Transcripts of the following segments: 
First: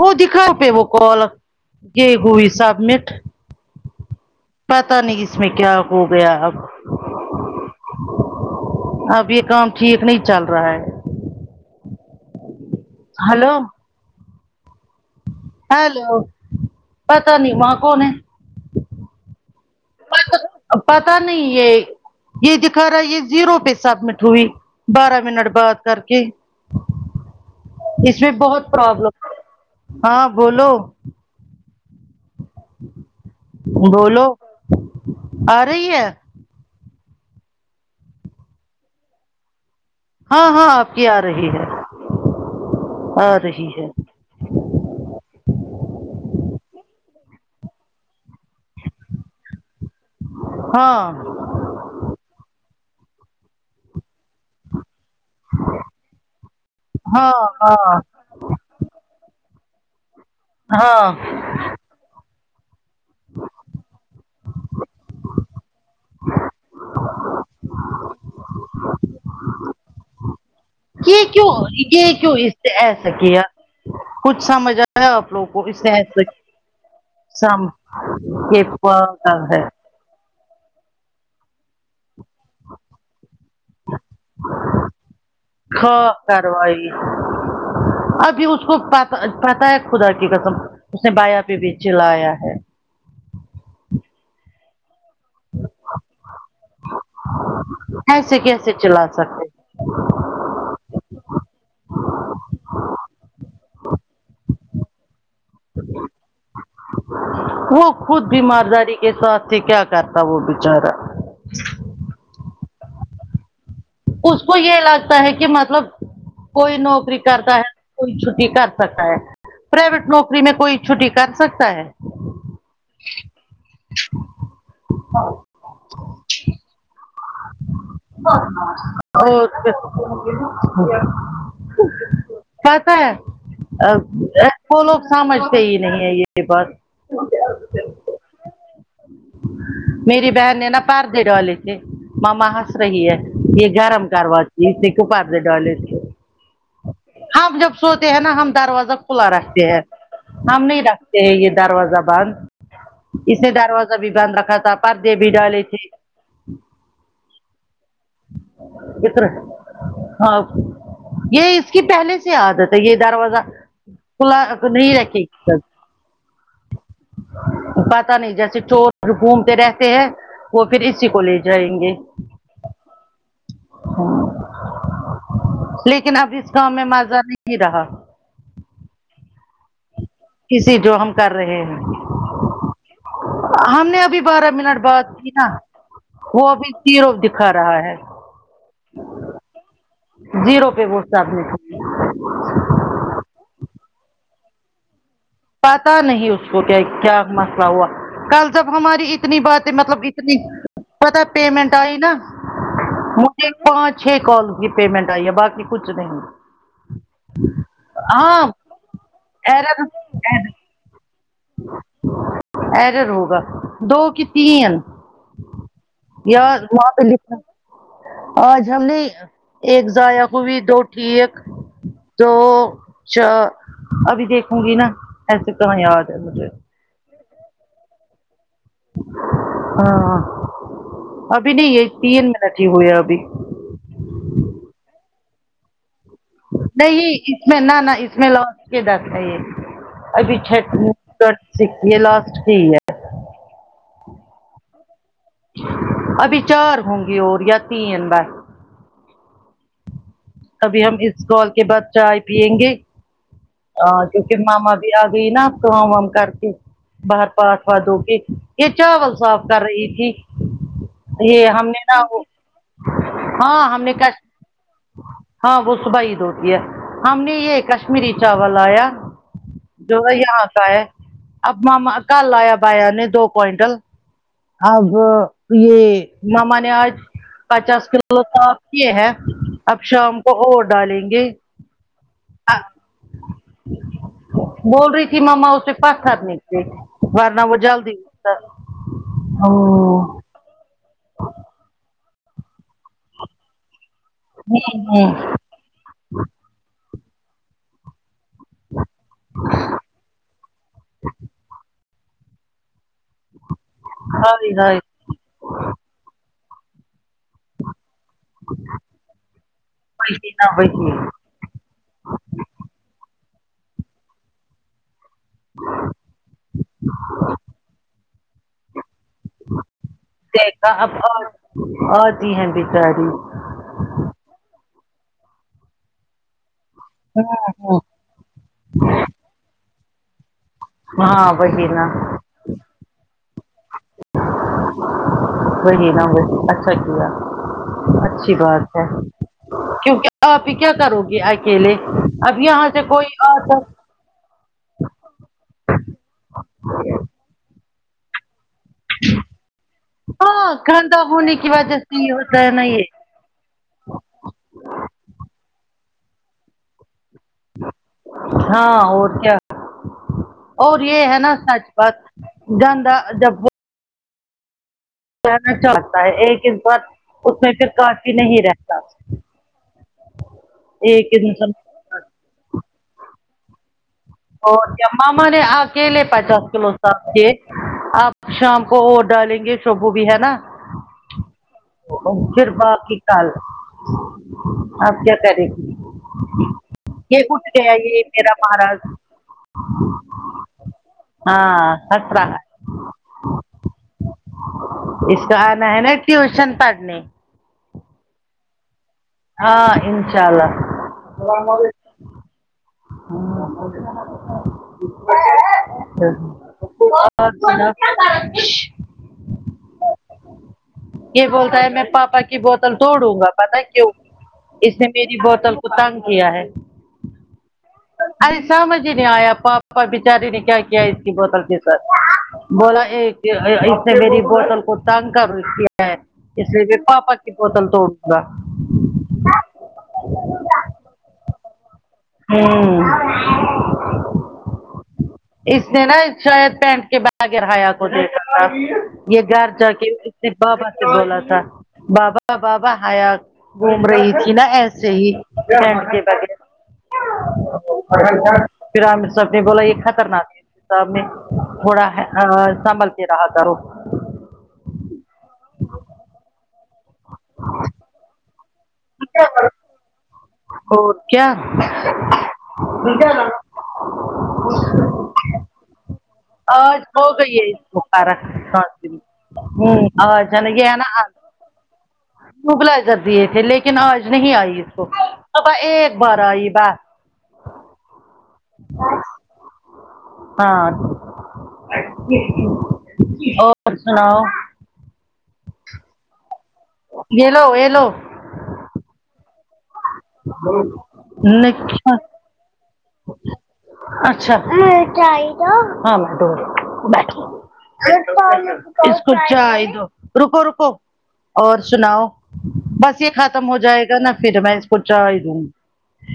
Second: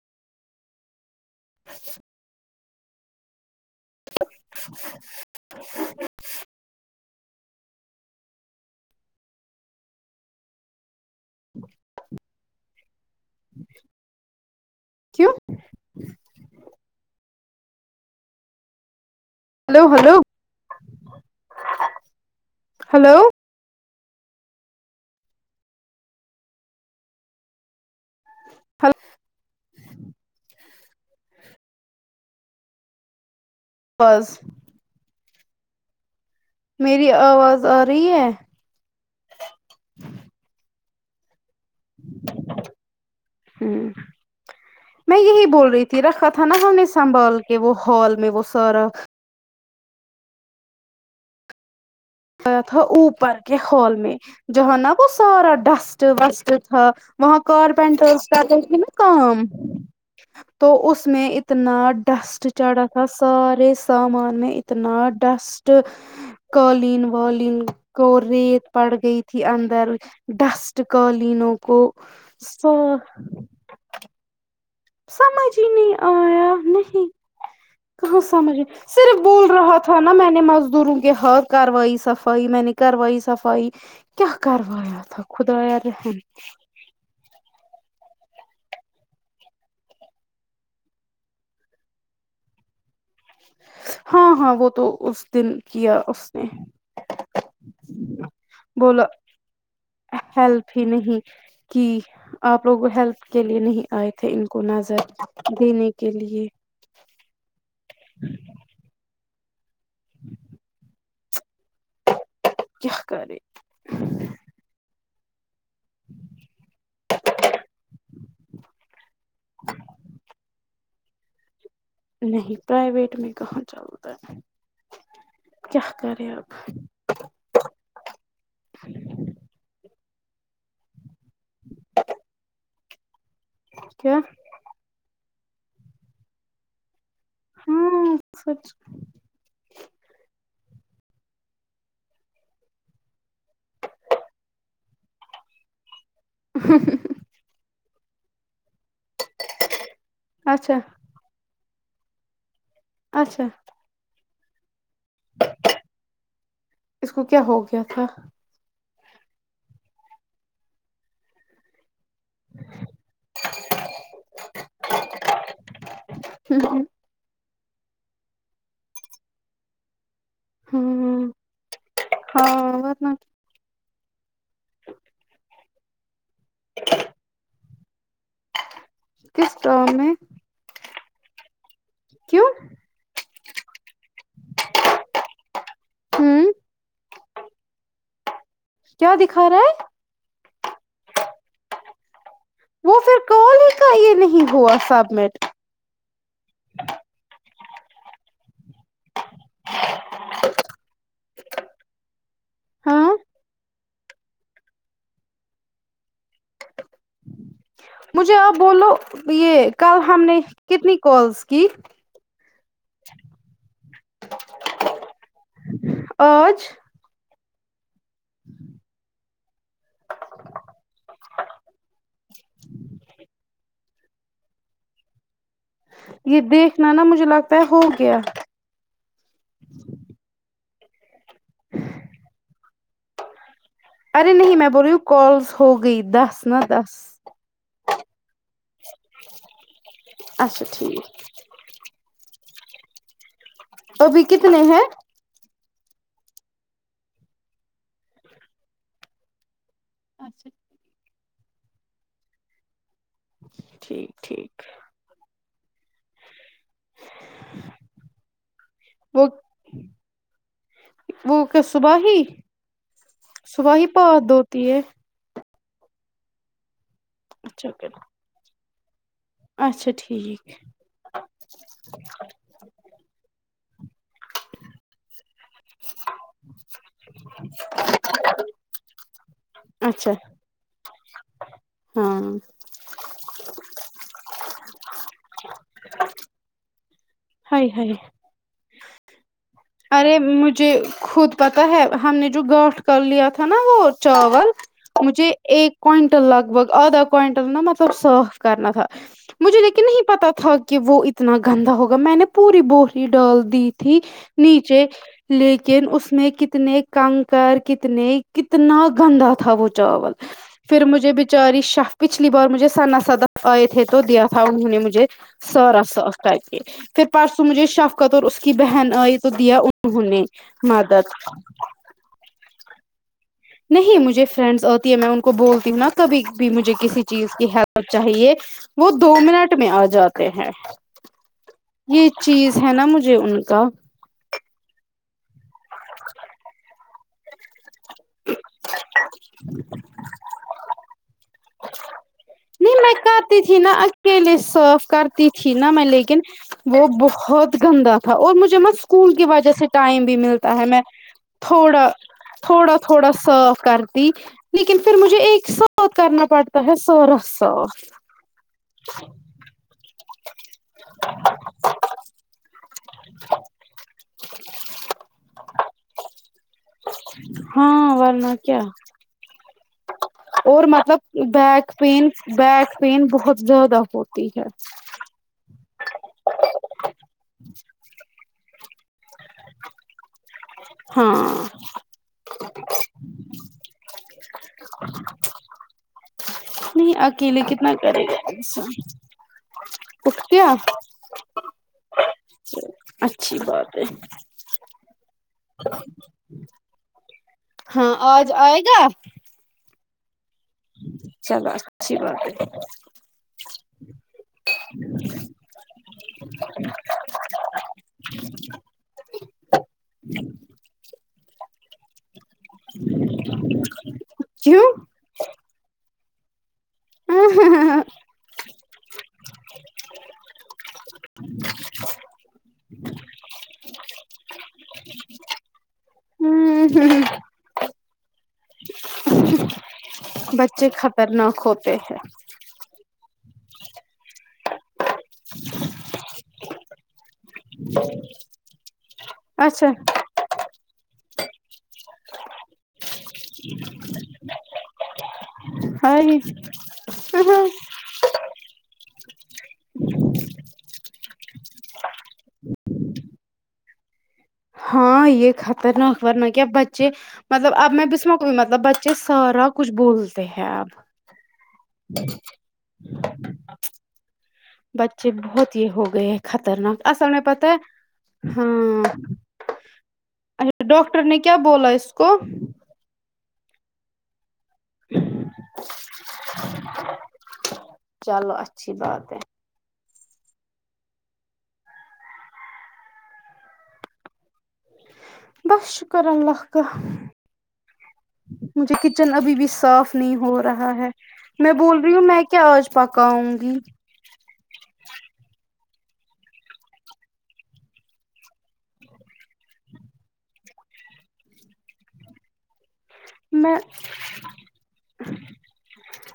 وہ دکھاؤ پے وہ کال یے ہوئی سبمٹ پتہ نہیں اس میں کیا ہو گیا اب اب یے کام ٹھیک نہیں چل رہا ہے ہلو کیوں ہیلو پتہ نہیں وہاں کون ہے ہلو ہلو پتہ نہیں یے یے دکھا رہا ہے ہلو یے زیرو پے سبمٹ ہوئی بارہ منٹ بات کر کے اس میں بہت پرابلم ہے ہاں بولو بولو آواز آ رہی ہے میری آواز آ رہی ہے ہاں ہاں آپ کی آ رہی ہے آ رہی ہمم ہے میں یہی بول رہی تھی رکھا تھا نا ہم نے سنبھال کے وہ ہال میں وہ سارا ہاں گیا تھا اوپر کے ہال میں جہاں نا وہ سارا ڈسٹ وسٹ تھا ہاں وہاں ہاں کارپینٹرس کر رہے تھے نا کام تو اس ہاں میں اتنا ڈسٹ چڑھا تھا سارے سامان میں اتنا ڈسٹ کالین بالین کو ریت پڑ گئی تھی اندر ڈسٹ یے کیوں قالینوں کو یے کیوں اس نے سا ایسا کیا کچھ سمجھ آ سمجھ ہی نہیں آیا نہیں سم کہاں سمجھ یہ صرف پاگل بول ہے رہا تھا تھا نا میں نے مزدوروں کے ہر کاروائی سفائی میں نے کاروائی سفائی کیا کروایا تھا خدایا خواہ رحم کاروائی ابھی اس کو پا پتہ ہے خدا کی قسم اس نے بایا پے بھی چلایا ہے ہاں ہاں وہ تو اس دن کیا اس نے اسے کیسے چلا بولا سک ہیلپ ہی نہیں کی آپ لوگوں ہیلپ کے لیے نہیں آئے تھے ان کو نظر دینے کے لیے وہ خود بیمار داری کے ساتھ ہی کیا کرتا وہ بچارا کیا کرے اس کو یہ لگتا ہے کے م مطلب کوئی نوکری کرتا ہے کوئی چھٹی کر سکتا ہے پرائیویٹ نوکری میں کوئی چھٹی کر سکتا ہے نہیں پرائیویٹ میں کہاں چلتا ہے کیا کرے اب [inaudible] پتا ہے اب کیا وہ لوگ سمجھتے ہی نہیں ہے یے بات ہاں سچ میری بہن نے نا پرد دی ڈالے تھے ماما ہنس رہی ہے یہ گرم کروا [unintelligible] ڈال ہم جب سوتے ہیں نا ہم دروازہ کھلا رکھتے ہیں ہم اچھا نہیں رکھت یہ دروازہ بند اچھا اسے دروازہ بھی بند رکھا تھا پردے بھی ڈالے تھے اس کو کیا ہو گیا تھا ا طرح ہاں یہ اس کی پہلے سے عاد ہے یہ دروازہ کھلا نہیں رکھی ہوں پتا نہیں جیسے چور گھومتے رہتے ہیں وہ پھر اسی کو لے جائیں گے ہاں ورنہ لیکن اب اس کام میں مزہ نہیں رہا کس کام میں کسی جو ہم کر رہے ہیں کیوں ہم نے ابھی بارہ منٹ بعد کی نا وہ ہوں ابھی تیرو دکھا رہا ہے کیا دکھا رہا ہے جیرو پہ ووٹ ڈالنے کو وہ پھر کال ہی کا یہ نہیں ہوا سبمٹ پتا نہیں اس کو کیا کیا مسئلہ ہوا کل جب ہماری اتنی باتیں مطلب اتنی پتا پیمنٹ آئی نا ہاں مجھے پانچ چھ کال کی پیمنٹ آئی ہے باقی کچھ نہیں مجھے ہاں آپ بولو یہ کل ہم نے کتنی کالس کی اییرر ہوگا دو کی تین یار آج وہاں پہ لکھا آج ہم نے ایک ضائع کو بھی دو کی ایک دو چا ابھی دیکھوں گی نا ایسے کمائے یہ دیکھنا نا مجھے لگتا ہے ہو گیا ہاں ابھی نہیں یہ تین منٹ ہی ہوئے ابھی ارے نہیں میں بول رہی ہوں کالس ہو گئی دس نہ دس نہیں اس میں نہ نہ اس میں لوچ کے [unintelligible] ابھی اچھا چٹ میں ٹھیک ٹھرتے سکس یہ لسٹ کی ہے ابھی کتنے ہیں ابھی چار ہوں گی اور یا تین بس اچھا ابھی ہم اس کال کے بعد چائے پیئیں گے ا ٹھیک کیونکہ ٹھیک ماما بھی آ گئی نہ اب کام وام کرکے بہر پڑتا دھوکے [unintelligible] یہ چاول وہ صاف کر رہی تھی یہ وہ کیا ہم نے صبح نہ ہی ہاں صبح ہم ہی نے [unintelligible] ہاں وہ صبح عید ہوتی ہے ہم نے یہ اچھا پھر کشمیری چاول لایا اچھا جو ہے یہاں ٹھیک کا ہے اب ماما کل لایا بھائی یا نے دو کوئنٹل اب یہ ماما نے آج پچاس کلو صاف کیے ہے اب اچھا شام کو اور ڈالیں گے ہاں بول رہی تھی مما اس سے پتھر نکلے ورنہ وہ ہائی ہائی جلدی کر ارے مجھے خود پتا ہے ہم نے جو گاٹھ کر لیا تھا نا وہ چاول مجھے ایک کوئنٹل لگ بھگ آدھا کوئنٹل نا مطلب صاف کرنا تھا مجھے لیکن نہیں پتا تھا کہ وہ اتنا گندا ہوگا میں نے پوری بوری ڈال دی تھی ہائی ہائی نیچے لیکن اس میں کتنے کنکر کتنے کتنا گندا تھا وہ چاول وہی نہ پھر وہی مجھے بھی چاری شاہ پچھلی بار مجھے سنا سدف آئے تھے تو دیا تھا انہوں نے مجھے سارا صاف کر کے پھر پرسوں مجھے شفقت اور اس کی بہن آئی تو دیا انہوں نے دیکھا اب مدد آ آتی ہے بیچاری نہیں مجھے فرینڈس آتی ہے میں ان کو بولتی ہوں نا کبھی بھی مجھے کسی چیز کی ہیلپ چاہیے وہ دو منٹ میں آ جاتے ہیں ہاں وہی نہ یہ چیز ہے نا مجھے ان کا وہی نہ وہی اچھا کیا اچھی بات ہے کیوں کی آپ ہی کیا کرو گے اکیلے اب یہاں نہیں سے میں کوئی اور کرتی تھی نا اکیلے صاف کرتی تھی نا میں لیکن وہ بہت گندا تھا اور مجھے مت اسکول کی وجہ سے ٹائم بھی ہاں ملتا ہے میں گندا ہونے کی وجہ تھوڑا سے یہ ہوتا ہے نا تھوڑا یہ تھوڑا صاف کرتی لیکن پھر مجھے ایک ساتھ کرنا پڑتا ہے سارا صاف ہاں اور کیا اور یہ ہے نا سچ بت گندہ جب کہنا چاہتا ہے ایک اس بات اس میں پھر ہاں کافی ورنہ نہیں کیا رہتا اور ایک مطلب انسان بیک پیں بیک پین بہت زیادہ ہو اور کیا مما نے آ کیلے پچاس کلو صاف کیے آپ شام کو اور ڈالیں گے شبو بھی ہے نا ہاں پھر باقی کل آپ کیا کرے گی نہیں یہ اکیلے اٹ گیا کتنا یہ کرے گا میرا انسان مہاراج اٹھ گیا ہاں ہس رہا اچھی بات ہے اس کا آنا ہے نا ٹیوشن پڑھنے ہاں آج آئے گا ہاں انشاء اللہ اسلام چلو اچھی علیکم بات ہے ہاں [unintelligible] [unintelligible] یہ بولتا ہے میں پاپا کی بوتل توڑوں گا پتا ہے کیوں کیوں اس نے میری بوتل کو تنگ کیا ہے ہاں ہاں ہاں ہاں ارے سمجھ ہی نہیں آیا پاپا بچاری نے کیا کیا اس کی بوتل کے ساتھ بولا ایک اس نے میری بوتل کو تانگ کا رکھ کیا ہے اس لیے پاپا کی بوتل توڑ دونگا بچے خطرناک ہوتے ہیں ہوں اس نے نا شید پینٹ کے بعد حایا کو دیتا تھا یہ گھر اچھا جا کے نے بابا سے بولا تھا بابا بابا ہایا گھوم رہی تھی نا ایسے ہی پینٹ کے ہائی بغیر پھر ہم سب نے بولا یہ خطرناک ہے سامنے میں تھوڑا ا سنبلکے رہا کرو ہاں یہ خطرناک ورنہ کیا بچے مطلب اب میں بھیسم کو مطلب بچے سارا کچھ بولتے ہیں اب اور کیا کیا بچے بہت یہ ہو گئے خطرناک آج اصل ہو میں گئی پتہ ہے اس کو فرق ہوں آج ہے ہاںچا ڈاکٹر نے کیا بولا اس کو وبلائزر دیے تھے لیکن آج نہیں آئی اس کو صب ایک بار آئی بس چلو اچھی بات ہے ہاں اور سناؤ بس شکر اللہ کا یہ لو یہ لو مجھے کچن ابھی بھی صاف نہیں ہو رہا ہے میں بول رہی نکشا ہوں میں کیا آج پکا آؤں گی اچھا اس کو چائ دو رکو رکو اور سناؤ بس ختم ہو میں جائے گا نا پھر میں اس کو چایی دوں گی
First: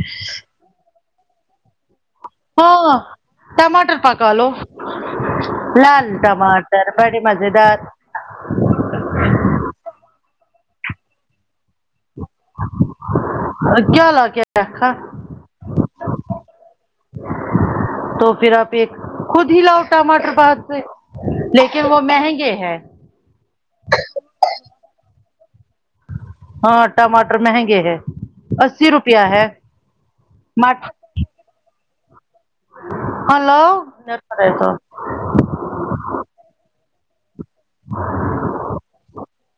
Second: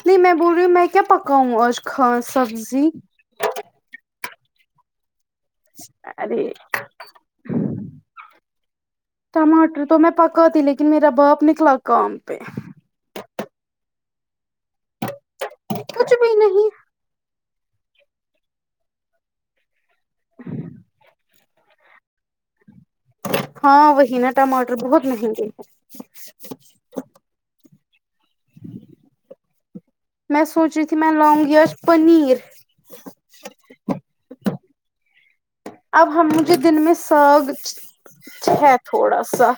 نہیں میں بول رہی ہوں میں کیا پکاوں آج خاص سبزی ہاں ٹماٹر پکالو لال ارے ٹماٹر بڑے مزے دار ٹماٹر تو میں پکا تی لیکن میرا باپ نکلا کام پہ کیا حال کیا رھا کچ بھی نہیں تو پھر آپ ایک خود ہی لاؤ ٹماٹر بہار سے لیکن وہ مہنگے ہیں ہاں وہہینا ٹمٹر بہت مہنگے ہے ہاں ٹماٹر مہنگے ہے اسی روپیہ ہے میں سوچی تھی میں لونگی آج پنیر ہلو اب ہم مجھے دن میں ساگ ہے تھوڑا سا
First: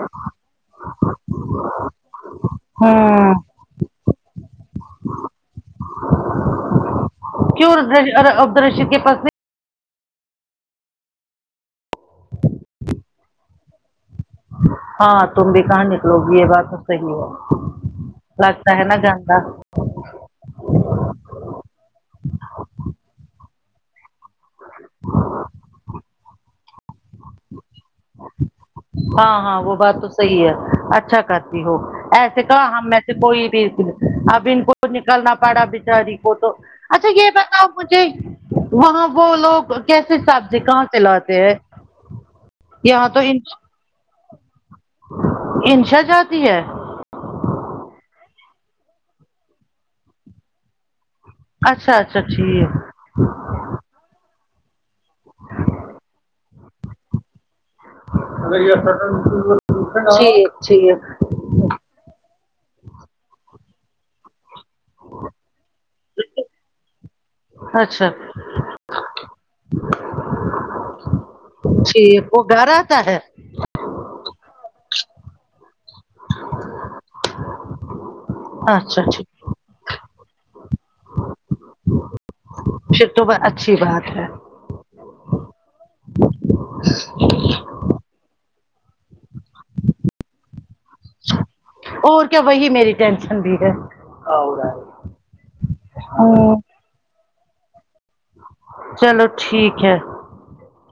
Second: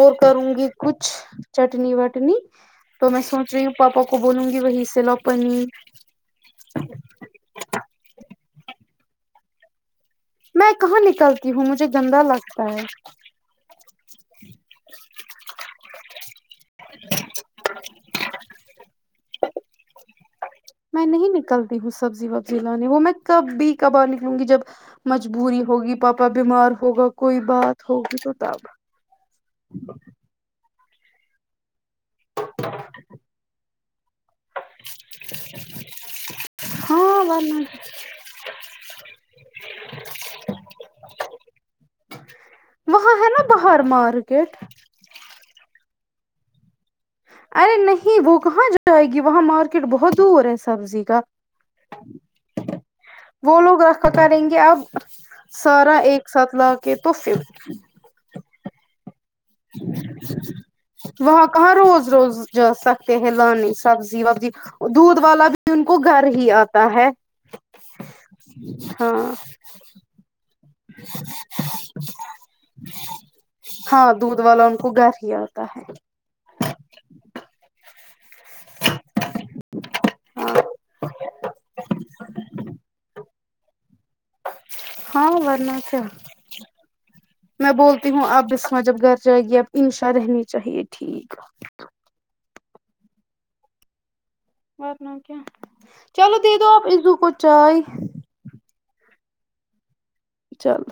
اور کروں گی کچھ چٹنی وٹنی تو میں ہوں سوچ رہی ہوں پاپا کو بولوں گی وہی سے لوپنیر کیوں عبد ال رشید کے پاس نہیں میں کہاں نکلتی ہوں مجھے گندا لگتا ہے ہاں تمے کان لوگ یہ بات تو صحیح ہے لگتا ہے نا گاندہ میں نہیں نکلتی ہوں سبزی وبزی لانے وہ میں کب بھی کبار نکلوں گی جب مجبوری ہوگی پاپا پا پا بیمار ہوگا کوئی بات ہوگی تو تب ہاں ہاں وہ بات تو صحیح ہے اچھا کرتی ہو ایسے کہا ہم میں سے کوئی بھی اب ان کو نکلنا پڑا بچاری کو تو اچھا ہاں یے ورنہ پتاؤ مجھے وہاں وہ لوگ کیسے سبزی کہاں سے لاتے ہیں یہاں وہاں تو ہے نا بہت پرمار کٹ انشا جاتی ہے ارے نہیں وہ کہاں جائے گی وہاں مارکیٹ بہت دور ہے سبزی کا اچھا اچھا ٹھیک وہ لوگ رکھا کریں گے اب سارا ایک ساتھ لا کے تو پھر ٹھیک ٹھیک کہا روز روز جا سکتے ہیں لانانی سبزی وبزی دودھ والا بھی ان کو گھر ہی آتا ہے اچھا ہاں ج [inaudible] ٹھیک وہ گھر آتا ہے ہاں دودھ والا ان کو گھر ہی آتا ہے اچھا ٹھیک ہاں پھر تو بہ اچھی بات ہے ہاں ورنہ کیا میں بول تی ہوں آپسماں جب گھر جائے گی اب انشا رہنی چاہیے ٹھیک اور کیا وہی میری ٹینشن بھی ہے ورنہ کیا چلو دے دو آپ ایذو کو چائے چلو ٹھیک ہے چلو